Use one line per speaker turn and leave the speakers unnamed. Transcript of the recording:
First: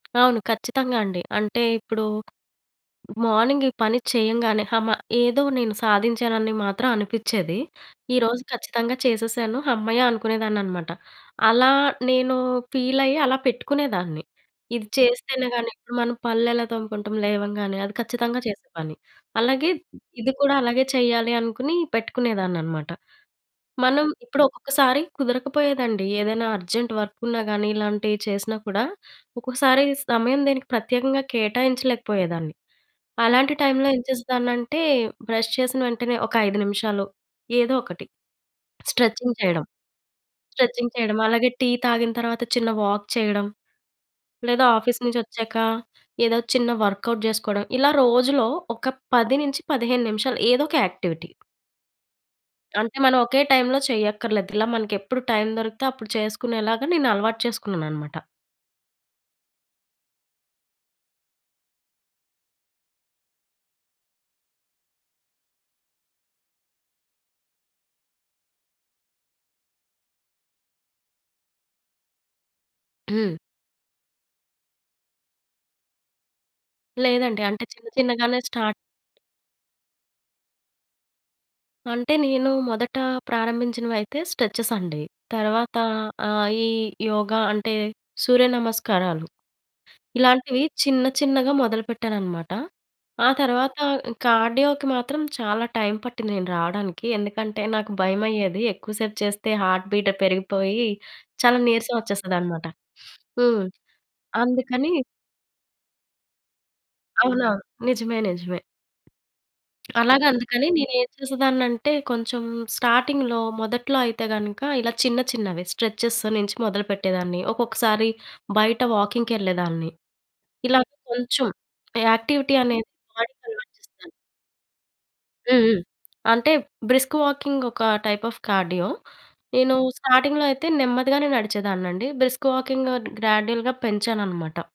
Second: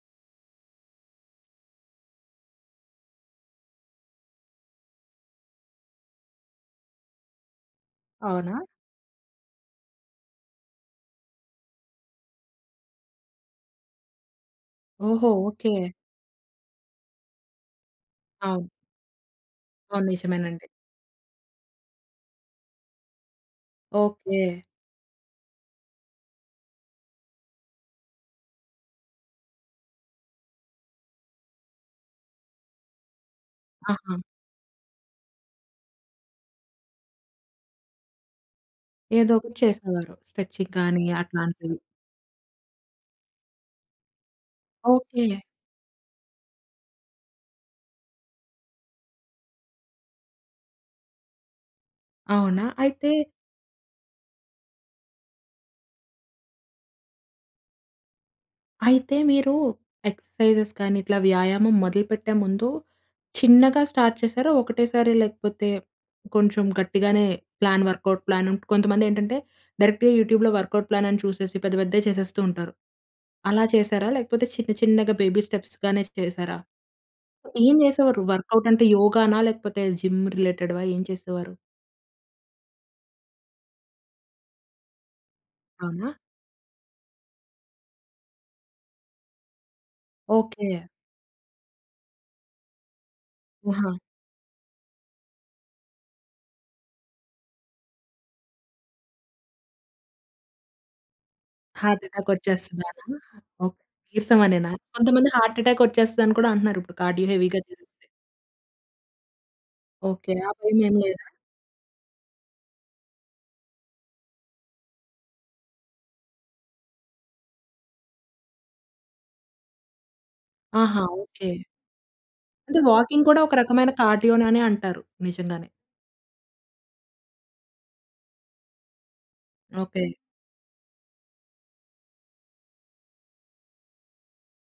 అవును ఖచ్చితంగా అండి. అంటే ఇప్పుడు మార్నింగ్ ఈ పని చేయంగానే, హమ ఏదో నేను సాధించానని మాత్రం అనిపించేది. ఈరోజు
అవునా?
ఖచ్చితంగా చేసేసాను హమ్మయ్య! అనుకునేదాన్నన్నమాట. అలా నేను ఫీల్ అయ్యి, అలా పెట్టుకునేదాన్ని. ఇది
ఓహో!
చేస్తేనే గాని
ఓకే.
ఇప్పుడు మనం పళ్ళెలా తోముకుంటాం లేవంగానే అది ఖచ్చితంగా చేసే
అవును.
పని. అలాగే
ఆవును.
ఇది కూడా
నిజమేనండి.
అలాగే చేయాలి అనుకుని పెట్టుకునేదాన్నన్నమాట. మనం ఇప్పుడు
ఓకే.
ఒక్కొక్కసారి కుదరక పోయేదండి ఏదైనా అర్జెంట్ వర్క్ ఉన్నా గాని, ఇలాంటియి చేసినా కూడా ఒక్కోసారి సమయం దీనికి ప్రత్యేకంగా కేటాయించలేకపోయేదాన్ని. అలాంటి టైమ్‌లో ఏం
ఆహా!
చేసేదాన్నంటే, బ్రష్ చేసిన వెంటనే, ఒక 5 నిమిషాలు ఏదో ఒకటి స్ట్రెచింగ్
ఏదోకటి
చేయడం,
చేసేవారు. స్ట్రెచింగ్
స్ట్రెచింగ్
గాని
చేయడం. అలాగే టీ
అట్లాంటివి.
తాగిన తర్వాత, చిన్న వాక్ చేయడం. లేదా ఆఫీస్ నుంచి
ఓకే.
ఒచ్చాక, ఏదో చిన్న వర్క్‌ఔట్ చేసుకోవడం. ఇలా రోజులో ఒక 10 నుంచి 15 నిమిషాలు ఏదో ఒక యాక్టివిటీ.
అవునా,
అంటే
అయితే
మనం ఒకే టైమ్‌లో చేయక్కర్లేదు. ఇలా మనకి ఎప్పుడు టైమ్ దొరికితే, అప్పుడు చేసుకునేలాగా నేను అలవాటు చేసుకున్నానన్నమాట.
అయితే మీరు ఎక్సర్సైజెస్ కానీ, ఇట్లా వ్యాయామం మొదలుపెట్టే ముందు చిన్నగా స్టార్ట్ చేశారా? ఒకటేసారి లేకపోతే, కొంచెం గట్టిగానే ప్లాన్ వర్క్‌ఔట్ ప్లాన్ కొంతమంది ఏంటంటే, డైరెక్ట్‌గా యూట్యూబ్‌లో వర్క్‌ఔట్ ప్లాన్ అని చూసేసి పెద్ద, పెద్దయి చేసేస్తూ ఉంటారు.
హ్మ్.
అలా చేశారా? లేకపోతే చిన్న, చిన్నగా బేబీ స్టెప్స్‌ గానే చేశారా?
లేదండి. అంటే
ఏం
చిన్న,
జేసేవారు?
చిన్నగానే
వర్క్‌ఔట్
స్టార్ట్
అంటే యోగానా? లేకపోతే జిమ్ రిలేటెడ్‌వా ఏం చేసేవారు?
అంటే, నేను మొదట ప్రారంభించినవయితే స్ట్రెచెస్ అండి. తర్వాత
అవునా?
ఆహ్, ఈ యోగా అంటే, సూర్యనమస్కారాలు ఇలాంటివి
ఓకే.
చిన్న, చిన్నగా మొదలు పెట్టానన్నమాట. ఆ తరువాత
ఆహా!
కార్డియోకి మాత్రం చాలా టైమ్ పట్టింది నేను రావడానికి. ఎందుకంటే, నాకు భయమయ్యేది. ఎక్కువ సేపు చేస్తే, హార్ట్ బీట్ పెరిగిపోయి చాలా నీరసం
హార్ట్ ఎటాక్
వచ్చేస్తదన్నమాట.
వచ్చేస్తుందనా?
హ్మ్.
ఓహ్! నీరసమానేనా!
అందుకని.
కొంతమంది హార్ట్ ఎటాక్ వచ్చేస్తదని కూడా అంటున్నారు. ఇప్పుడు కార్డియో
అవునా!
హెవీగా చేసేస్తే.
నిజమే. నిజమే. అలాగా
ఓకే. ఆ
అందుకని, నేను
భయమేం
ఏం
లేదా?
చేసేదాన్నంటే కొంచెం స్టార్టింగ్‌లో మొదట్లో అయితే గనుక, ఇలా చిన్న, చిన్నవి స్ట్రెచెస్ నుంచి మొదలుపెట్టేదాన్ని. ఒక్కొక్కసారి బయట వాకింగ్‌‌కెళ్ళేదాన్ని ఇలా
ఆహా!
కొంచెం
ఓకే.
యాక్టివిటీ
అంటే,
అనేది
వాకింగ్ కూడా
బాడీకి
ఒక
అలవాటు
రకమైన
చేస్తను.
కార్డియోననే అంటారు.
హ్మ్.
నిజంగానే.
హ్మ్. అంటే బ్రిస్క్ వాకింగ్ ఒక టైప్ అఫ్ కార్డియో. నేను
ఓకే.
స్టార్టింగ్‌లో అయితే నెమ్మదిగానే నడిచేదాన్నండి. Brisk walking గ్రాడ్యుయల్‌గా పెంచానన్నమాట.